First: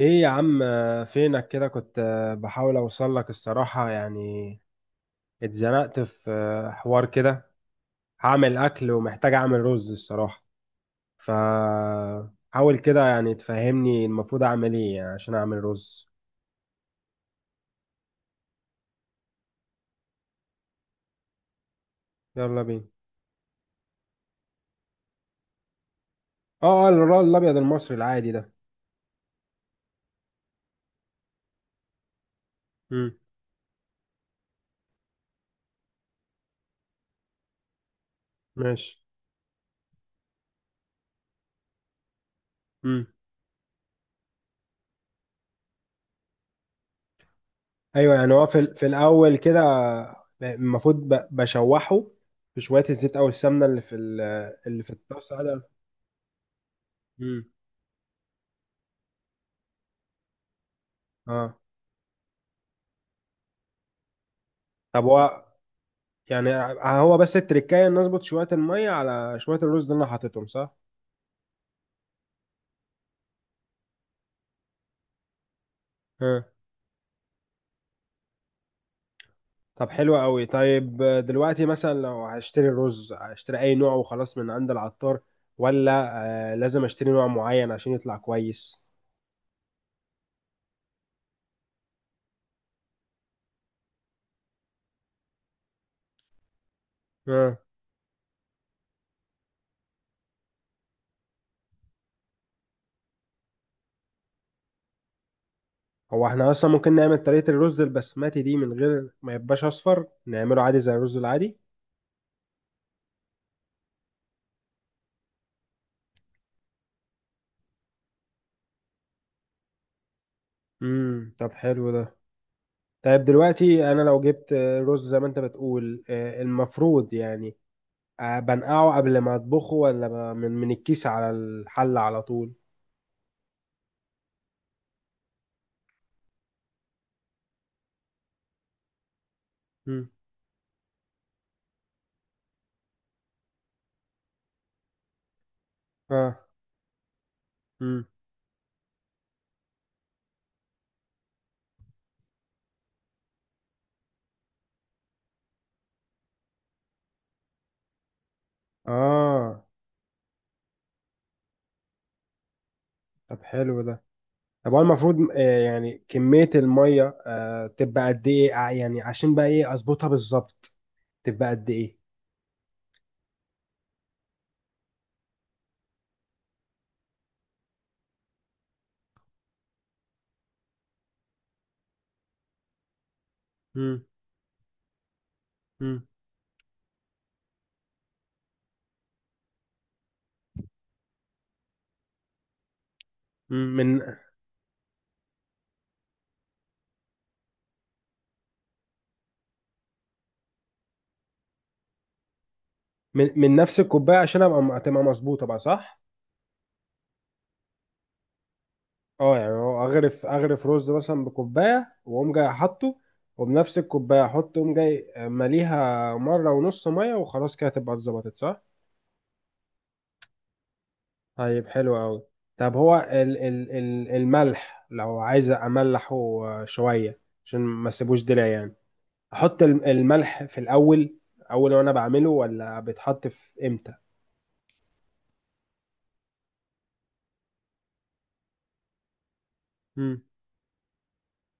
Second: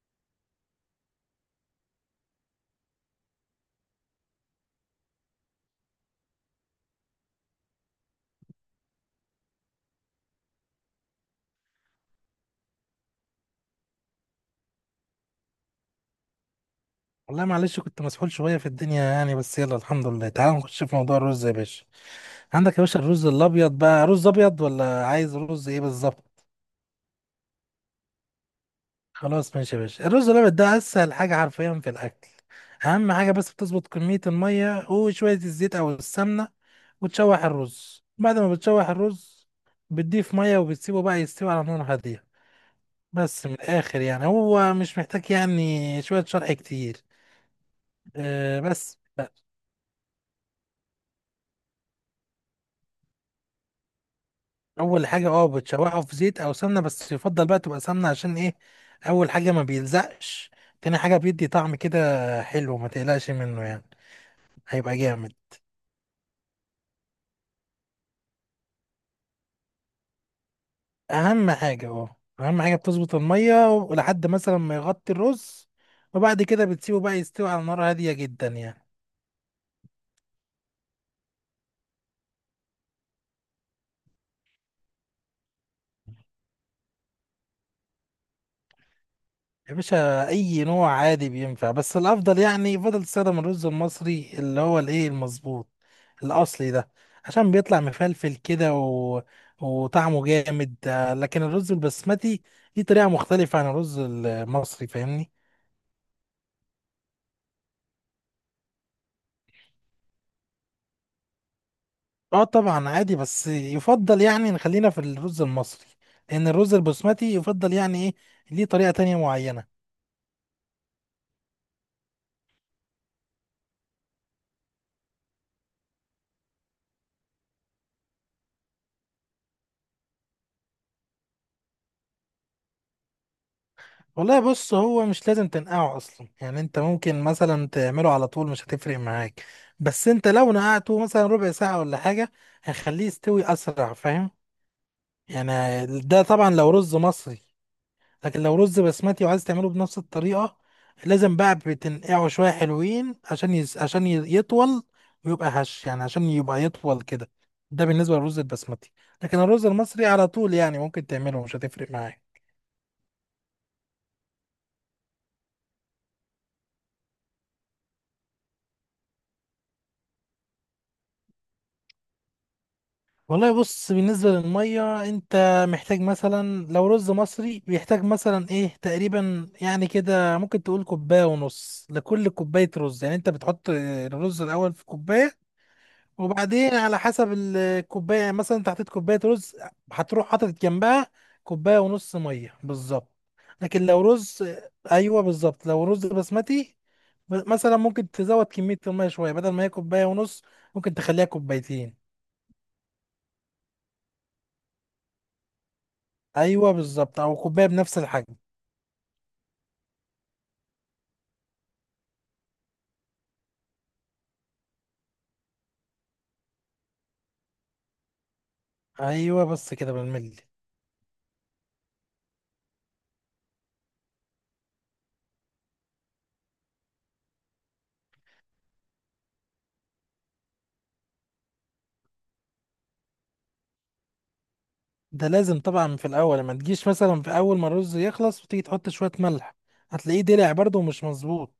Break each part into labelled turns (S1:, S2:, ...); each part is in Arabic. S1: ايه يا عم، فينك كده؟ كنت بحاول اوصل لك الصراحة. يعني اتزنقت في حوار كده. هعمل اكل ومحتاج اعمل رز الصراحة. ف حاول كده، يعني تفهمني المفروض اعمل ايه يعني عشان اعمل رز.
S2: والله معلش كنت مسحول شوية في الدنيا يعني، بس يلا الحمد لله. تعال نخش في موضوع الرز يا باشا.
S1: يلا
S2: عندك يا
S1: بينا.
S2: باشا الرز الأبيض، بقى رز أبيض ولا عايز رز إيه بالظبط؟
S1: اه، اه، الرز الابيض المصري العادي ده.
S2: خلاص ماشي يا باشا، الرز الأبيض ده أسهل حاجة حرفيا في الأكل. أهم
S1: امم.
S2: حاجة بس بتظبط كمية المية وشوية الزيت أو السمنة، وتشوح الرز. بعد ما بتشوح
S1: ماشي.
S2: الرز بتضيف مية وبتسيبه بقى يستوي على نار هادية.
S1: امم.
S2: بس من الآخر يعني هو مش محتاج يعني شوية شرح كتير.
S1: ايوه، يعني هو
S2: أه
S1: في
S2: بس.
S1: الاول كده المفروض بشوحه في شوية الزيت او السمنة اللي في اللي في
S2: اول حاجه،
S1: الطاسة ده.
S2: بتشوحه في زيت او سمنه، بس
S1: امم.
S2: يفضل بقى تبقى سمنه. عشان ايه؟ اول حاجه ما بيلزقش. تاني حاجه بيدي
S1: اه.
S2: طعم كده حلو، ما تقلقش منه يعني، هيبقى
S1: طب
S2: جامد.
S1: هو، يعني هو بس التركاية ان اظبط شوية المية على شوية الرز اللي انا حاططهم، صح؟
S2: اهم حاجه بتظبط الميه لحد مثلا ما يغطي الرز، وبعد
S1: ها.
S2: كده بتسيبه بقى يستوي على نار هاديه جدا يعني.
S1: طب حلو قوي. طيب دلوقتي مثلا لو هشتري الرز، هشتري اي نوع وخلاص من عند العطار، ولا لازم اشتري نوع معين عشان يطلع كويس؟
S2: يا باشا اي نوع عادي بينفع، بس الافضل يعني يفضل تستخدم الرز المصري، اللي هو الايه، المظبوط الاصلي ده، عشان
S1: ها.
S2: بيطلع مفلفل كده وطعمه جامد. لكن الرز البسمتي ليه طريقة مختلفة عن الرز المصري، فاهمني؟
S1: هو احنا اصلا ممكن نعمل طريقة الرز البسمتي دي من غير ما يبقاش اصفر، نعمله عادي زي الرز العادي؟
S2: اه طبعا عادي، بس يفضل يعني نخلينا في الرز المصري، لان الرز البسمتي يفضل يعني ايه، ليه طريقة تانية معينة.
S1: امم. طب حلو ده. طيب دلوقتي انا لو جبت رز زي ما انت بتقول، المفروض يعني بنقعه قبل ما اطبخه، ولا من الكيس على الحلة على طول؟
S2: والله بص، هو مش لازم تنقعه اصلا، يعني انت ممكن مثلا تعمله على طول مش هتفرق معاك. بس
S1: مم.
S2: انت لو نقعته مثلا ربع ساعة ولا حاجة هيخليه يستوي اسرع، فاهم يعني. ده
S1: اه.
S2: طبعا لو رز مصري.
S1: مم.
S2: لكن لو رز بسمتي وعايز تعمله بنفس الطريقة، لازم بقى بتنقعه شوية حلوين عشان يطول ويبقى هش يعني، عشان يبقى يطول كده. ده بالنسبة للرز البسمتي. لكن
S1: اه.
S2: الرز المصري على طول يعني ممكن تعمله مش هتفرق معاك.
S1: طب حلو ده. طب هو المفروض يعني كمية المية تبقى قد ايه يعني عشان بقى ايه اظبطها بالظبط؟ تبقى قد ايه؟
S2: والله بص، بالنسبة للمية انت محتاج مثلا، لو رز مصري بيحتاج مثلا ايه تقريبا يعني كده، ممكن تقول كوباية ونص لكل كوباية رز. يعني انت بتحط
S1: مم.
S2: الرز الأول في كوباية،
S1: مم.
S2: وبعدين على حسب الكوباية. يعني مثلا انت حطيت كوباية رز، هتروح حاطط جنبها كوباية ونص مية بالظبط.
S1: مم.
S2: لكن
S1: من
S2: لو رز، ايوه بالظبط، لو رز بسمتي مثلا ممكن تزود كمية المية شوية، بدل ما هي كوباية ونص ممكن تخليها كوبايتين.
S1: من من نفس الكوباية عشان ابقى تبقى مظبوطة بقى، صح؟
S2: ايوه بالظبط، او كوبايه بنفس الحجم.
S1: اه، يعني هو اغرف اغرف رز مثلا بكوبايه، واقوم جاي احطه، وبنفس الكوبايه احط، اقوم جاي مليها مره ونص ميه وخلاص، كده تبقى اتظبطت، صح؟
S2: ايوه بس كده بالملي.
S1: طيب حلو قوي. طب هو ال ال ال الملح لو عايز املحه شويه عشان ما اسيبوش دلع يعني، احط الملح في الاول، اول وانا بعمله، ولا بيتحط في امتى؟
S2: ده لازم طبعا في الاول، ما تجيش مثلا في اول ما الرز يخلص وتيجي تحط شويه ملح، هتلاقيه
S1: امم.
S2: دلع برضه ومش مظبوط.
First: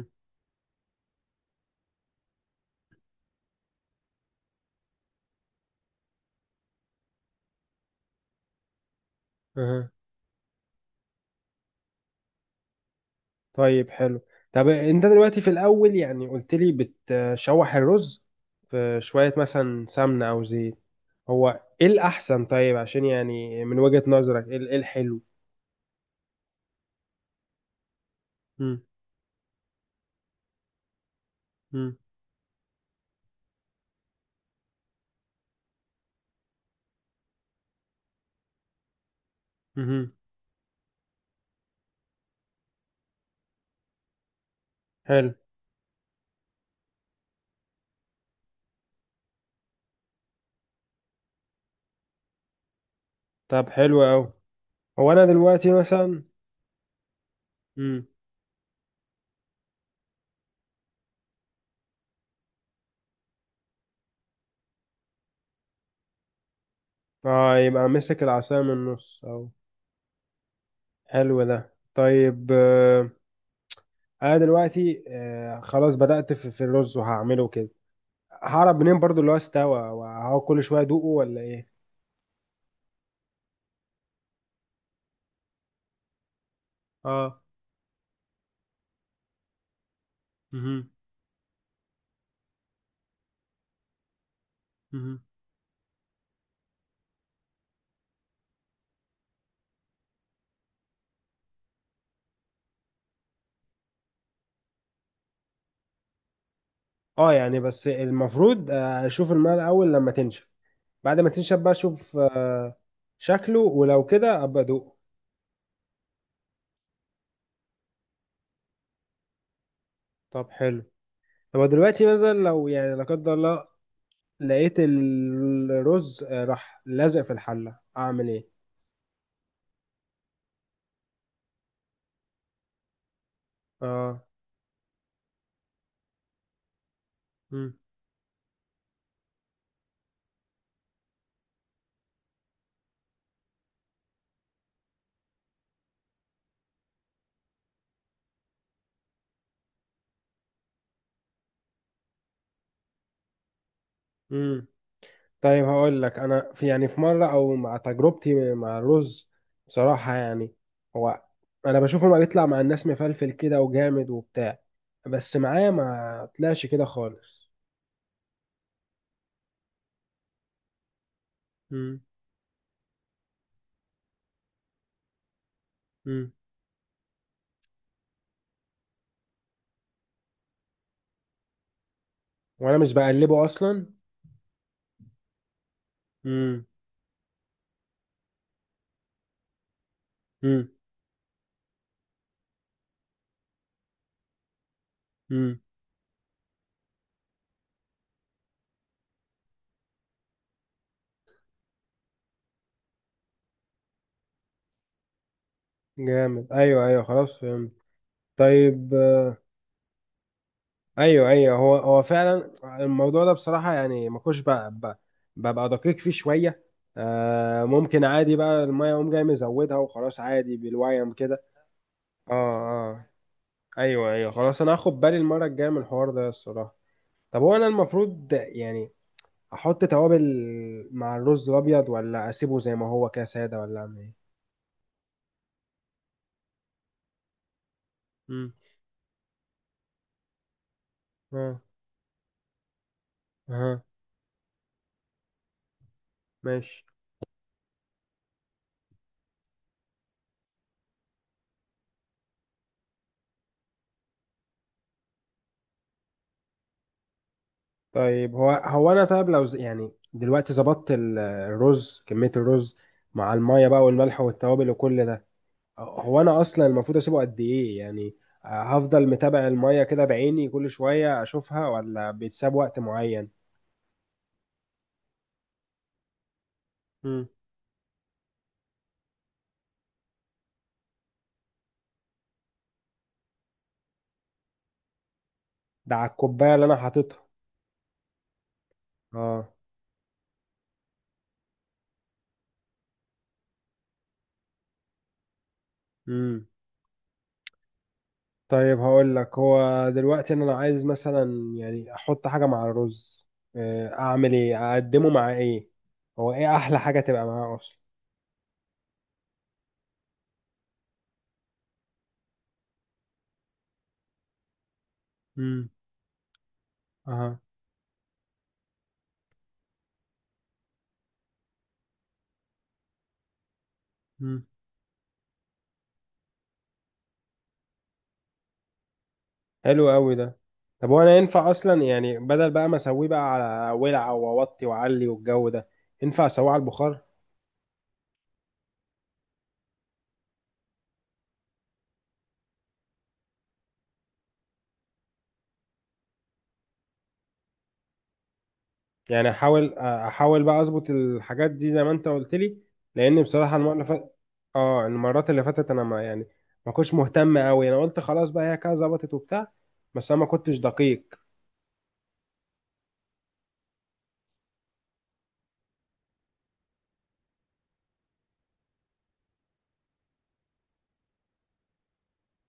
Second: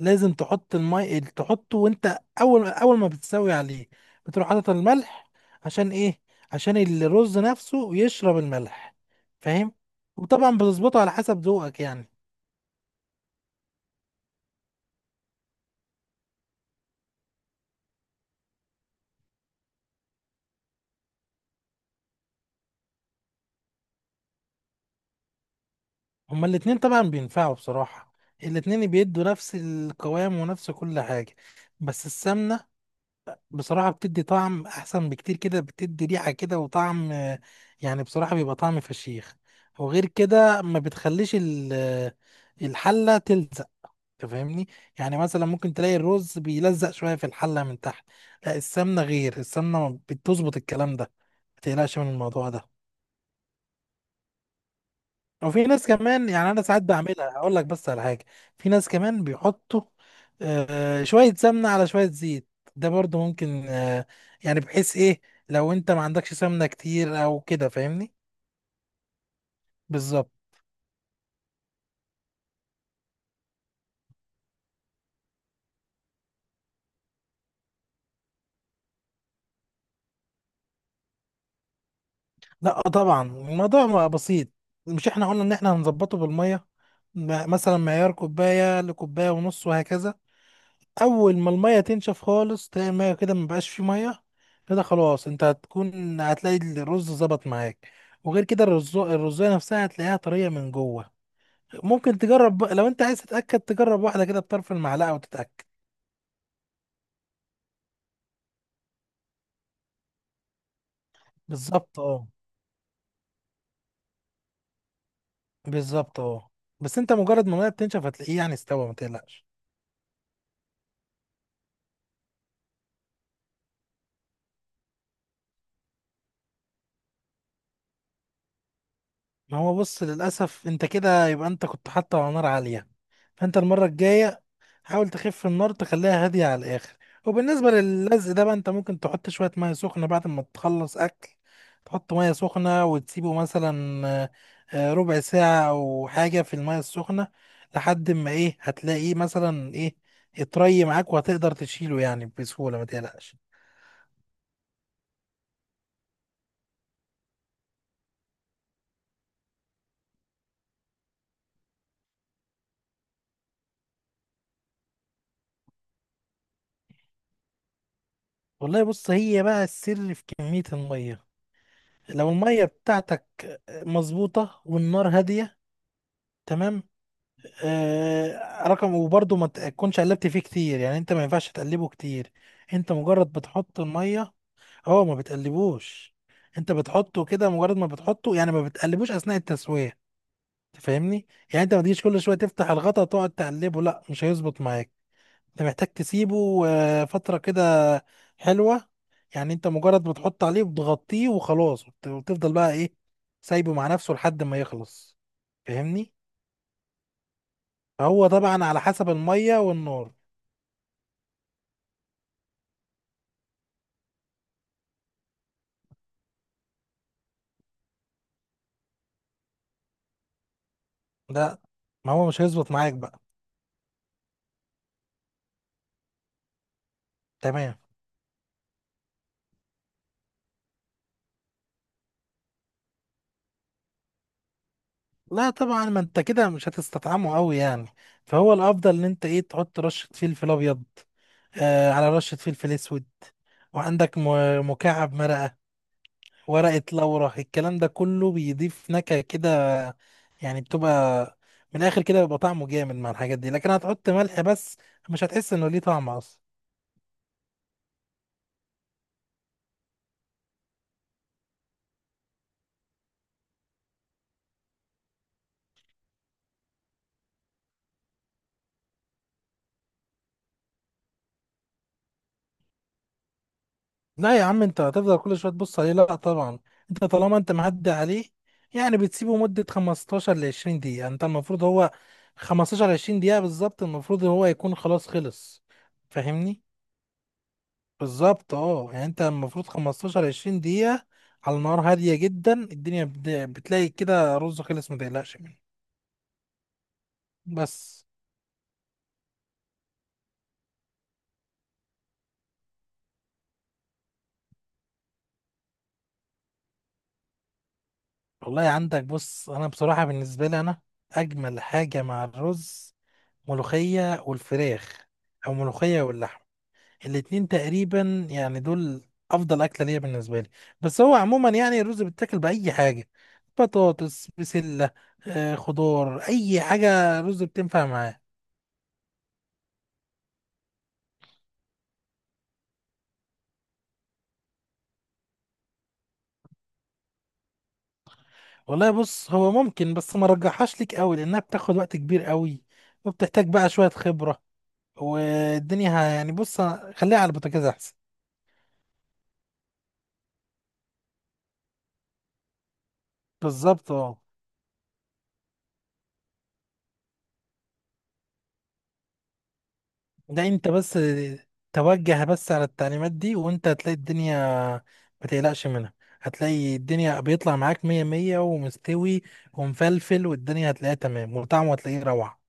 S2: لازم تحط المي تحطه وانت اول ما بتسوي عليه، بتروح حاطط الملح. عشان ايه؟ عشان الرز نفسه يشرب الملح، فاهم؟
S1: امم.
S2: وطبعا بتظبطه على حسب ذوقك يعني.
S1: طيب حلو. طب انت دلوقتي في الاول يعني قلت لي بتشوح الرز في شوية مثلا سمنة او زيت، هو ايه الاحسن طيب، عشان يعني من وجهة نظرك ايه ايه الحلو؟
S2: هما الاتنين طبعا بينفعوا بصراحة،
S1: مم.
S2: الاتنين بيدوا نفس القوام ونفس كل حاجة.
S1: مم.
S2: بس السمنة بصراحة بتدي طعم أحسن بكتير كده، بتدي ريحة كده وطعم، يعني بصراحة بيبقى طعم فشيخ. وغير
S1: مم.
S2: كده ما بتخليش الحلة تلزق، تفهمني؟ يعني
S1: حلو.
S2: مثلا ممكن تلاقي الرز بيلزق شوية في الحلة من تحت. لا السمنة، غير السمنة بتظبط الكلام ده، ما تقلقش من الموضوع ده.
S1: طب حلو اوي. هو انا
S2: وفي
S1: دلوقتي
S2: ناس
S1: مثلا.
S2: كمان يعني انا ساعات بعملها، هقول لك بس على
S1: مم.
S2: حاجه. في ناس كمان بيحطوا، شويه سمنه على شويه زيت، ده برضو ممكن. يعني بحيث ايه، لو انت ما عندكش سمنه كتير او
S1: اه،
S2: كده،
S1: يبقى
S2: فاهمني؟
S1: مسك العصاية من النص او.
S2: بالظبط.
S1: حلو ده. طيب انا دلوقتي خلاص بدأت في الرز وهعمله كده. هعرف منين برضو اللي هو استوى؟ وهو كل شوية ادوقه، ولا ايه؟
S2: لا طبعا الموضوع ما بسيط. مش احنا قلنا ان احنا هنظبطه بالميه،
S1: اه.
S2: مثلا معيار كوبايه لكوبايه ونص وهكذا.
S1: مهم.
S2: اول ما الميه تنشف خالص، تلاقي الميه كده مبقاش فيه ميه، كده
S1: مهم.
S2: خلاص انت هتكون هتلاقي الرز ظبط معاك. وغير كده الرز الرزايه نفسها هتلاقيها طريه من جوه. ممكن لو انت عايز تتاكد تجرب واحده كده بطرف المعلقه وتتاكد.
S1: اه، يعني بس المفروض اشوف الماء الاول لما تنشف، بعد ما تنشف بقى
S2: بالظبط
S1: اشوف
S2: اه.
S1: شكله، ولو كده ابقى ادوقه.
S2: بالظبط اه. بس انت مجرد ما الميه بتنشف هتلاقيه يعني استوى، ما تقلقش.
S1: طب حلو. طب دلوقتي مثلا لو يعني لا قدر الله لقيت الرز راح لازق في الحلة، اعمل ايه؟
S2: ما هو بص، للاسف انت كده يبقى انت كنت حاطه على نار عاليه. فانت المره
S1: اه.
S2: الجايه حاول تخف النار، تخليها هادية على الآخر. وبالنسبة
S1: مم.
S2: للزق ده بقى، أنت ممكن تحط شوية مية سخنة بعد ما تخلص أكل، تحط مية سخنة وتسيبه مثلا آه، ربع ساعة أو حاجة في المية السخنة، لحد ما إيه، هتلاقيه مثلا إيه، اتري معاك وهتقدر تشيله يعني بسهولة، ما تقلقش.
S1: مم. طيب هقول لك انا في، يعني في مره او مع تجربتي مع الرز بصراحه يعني، هو انا بشوفه ما بيطلع مع الناس مفلفل كده وجامد وبتاع، بس معايا ما طلعش كده خالص.
S2: والله بص، هي بقى السر في كمية المية.
S1: مم.
S2: لو المية بتاعتك مظبوطة والنار هادية
S1: مم.
S2: تمام، رقم، وبرضه ما تكونش قلبت فيه كتير. يعني انت ما ينفعش تقلبه كتير.
S1: وانا
S2: انت
S1: مش
S2: مجرد
S1: بقلبه
S2: بتحط
S1: اصلا.
S2: الميه، هو ما بتقلبوش.
S1: مم.
S2: انت بتحطه كده مجرد ما بتحطه، يعني ما بتقلبوش اثناء التسويه،
S1: مم.
S2: تفهمني؟ يعني انت ما تجيش كل شويه تفتح الغطا تقعد تقلبه، لا مش هيظبط معاك.
S1: مم.
S2: انت محتاج تسيبه فتره كده حلوه. يعني انت مجرد بتحط عليه وتغطيه وخلاص، وتفضل بقى ايه، سايبه مع نفسه لحد ما يخلص، فاهمني؟
S1: جامد. ايوه، ايوه، خلاص فهمت.
S2: فهو طبعا على
S1: طيب.
S2: حسب الميه والنار.
S1: ايوه، ايوه، هو فعلا الموضوع ده بصراحه يعني ما كنتش بقى- ببقى دقيق فيه شويه. آه، ممكن عادي بقى الميه اقوم جاي مزودها وخلاص عادي بالويم كده.
S2: لا ما هو
S1: اه.
S2: مش هيظبط معاك
S1: اه.
S2: بقى.
S1: ايوه، ايوه، خلاص انا هاخد بالي المره الجايه من الحوار ده الصراحه. طب هو انا
S2: تمام.
S1: المفروض يعني احط توابل مع الرز الابيض، ولا اسيبه زي ما هو كده ساده، ولا اعمل ايه؟
S2: لا طبعا ما انت كده مش هتستطعمه قوي يعني.
S1: امم.
S2: فهو الافضل ان انت ايه، تحط رشه فلفل ابيض
S1: اه.
S2: آه على رشه فلفل اسود،
S1: اه.
S2: وعندك مكعب مرقه، ورقه
S1: ماشي.
S2: لورا. الكلام ده كله بيضيف نكهه كده، يعني بتبقى من الاخر كده بيبقى طعمه جامد مع الحاجات دي. لكن هتحط ملح بس، مش هتحس انه ليه طعم اصلا.
S1: طيب هو انا طيب لو يعني دلوقتي ظبطت الرز، كمية الرز مع المية بقى والملح والتوابل وكل ده، هو انا اصلا المفروض اسيبه قد ايه يعني؟ هفضل متابع المية كده بعيني كل شوية اشوفها، ولا بيتساب وقت معين؟
S2: لا يا عم انت هتفضل كل شويه تبص عليه؟ لا طبعا. انت
S1: مم.
S2: طالما انت معدي عليه، يعني بتسيبه مده 15 ل 20 دقيقه. يعني انت المفروض هو 15 20 دقيقه بالظبط، المفروض هو يكون خلاص خلص،
S1: ده على الكوباية
S2: فاهمني؟
S1: اللي انا حاططها.
S2: بالظبط اه، يعني انت
S1: اه.
S2: المفروض 15 20 دقيقه على نار هاديه جدا. الدنيا بتلاقي كده رز خلص، ما تقلقش منه.
S1: امم.
S2: بس.
S1: طيب هقول لك، هو دلوقتي إن انا عايز مثلا يعني احط حاجة مع الرز، اعمل ايه؟ اقدمه مع ايه؟ هو ايه احلى حاجة تبقى معاه اصلا؟
S2: والله عندك بص، انا بصراحه بالنسبه لي انا، اجمل حاجه مع الرز ملوخيه والفراخ، او
S1: امم.
S2: ملوخيه واللحمه.
S1: اها.
S2: الاتنين تقريبا يعني دول افضل اكله ليا بالنسبه لي. بس هو عموما يعني الرز بيتاكل باي حاجه، بطاطس، بسله، خضار، اي حاجه رز بتنفع معاه.
S1: حلو قوي ده. طب وانا ينفع اصلا يعني بدل بقى ما اسويه بقى على ولع واوطي واعلي والجو ده، ينفع اسويه على البخار؟
S2: والله بص، هو ممكن بس ما رجحهاش ليك قوي، لانها بتاخد وقت كبير قوي، وبتحتاج بقى شويه خبره. والدنيا يعني بص، خليها على البوتاجاز احسن.
S1: يعني احاول بقى اظبط الحاجات دي زي ما انت قلت لي، لان بصراحه المره اللي
S2: بالظبط
S1: فاتت،
S2: اه.
S1: اه، المرات اللي فاتت انا ما يعني، ما كنتش مهتم قوي، انا قلت خلاص بقى هي كده ظبطت وبتاع، بس انا ما
S2: ده
S1: كنتش
S2: انت بس
S1: دقيق.
S2: توجه بس على التعليمات دي، وانت هتلاقي الدنيا ما تقلقش منها. هتلاقي الدنيا بيطلع معاك مية مية ومستوي ومفلفل، والدنيا هتلاقيها تمام، وطعمه هتلاقيه روعة.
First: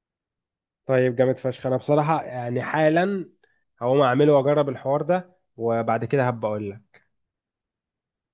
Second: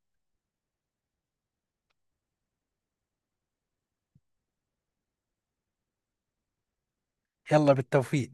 S1: طيب جامد فشخ. انا بصراحه يعني حالا هقوم اعمله واجرب الحوار ده، وبعد كده هبقى اقول لك.
S2: يلا بالتوفيق.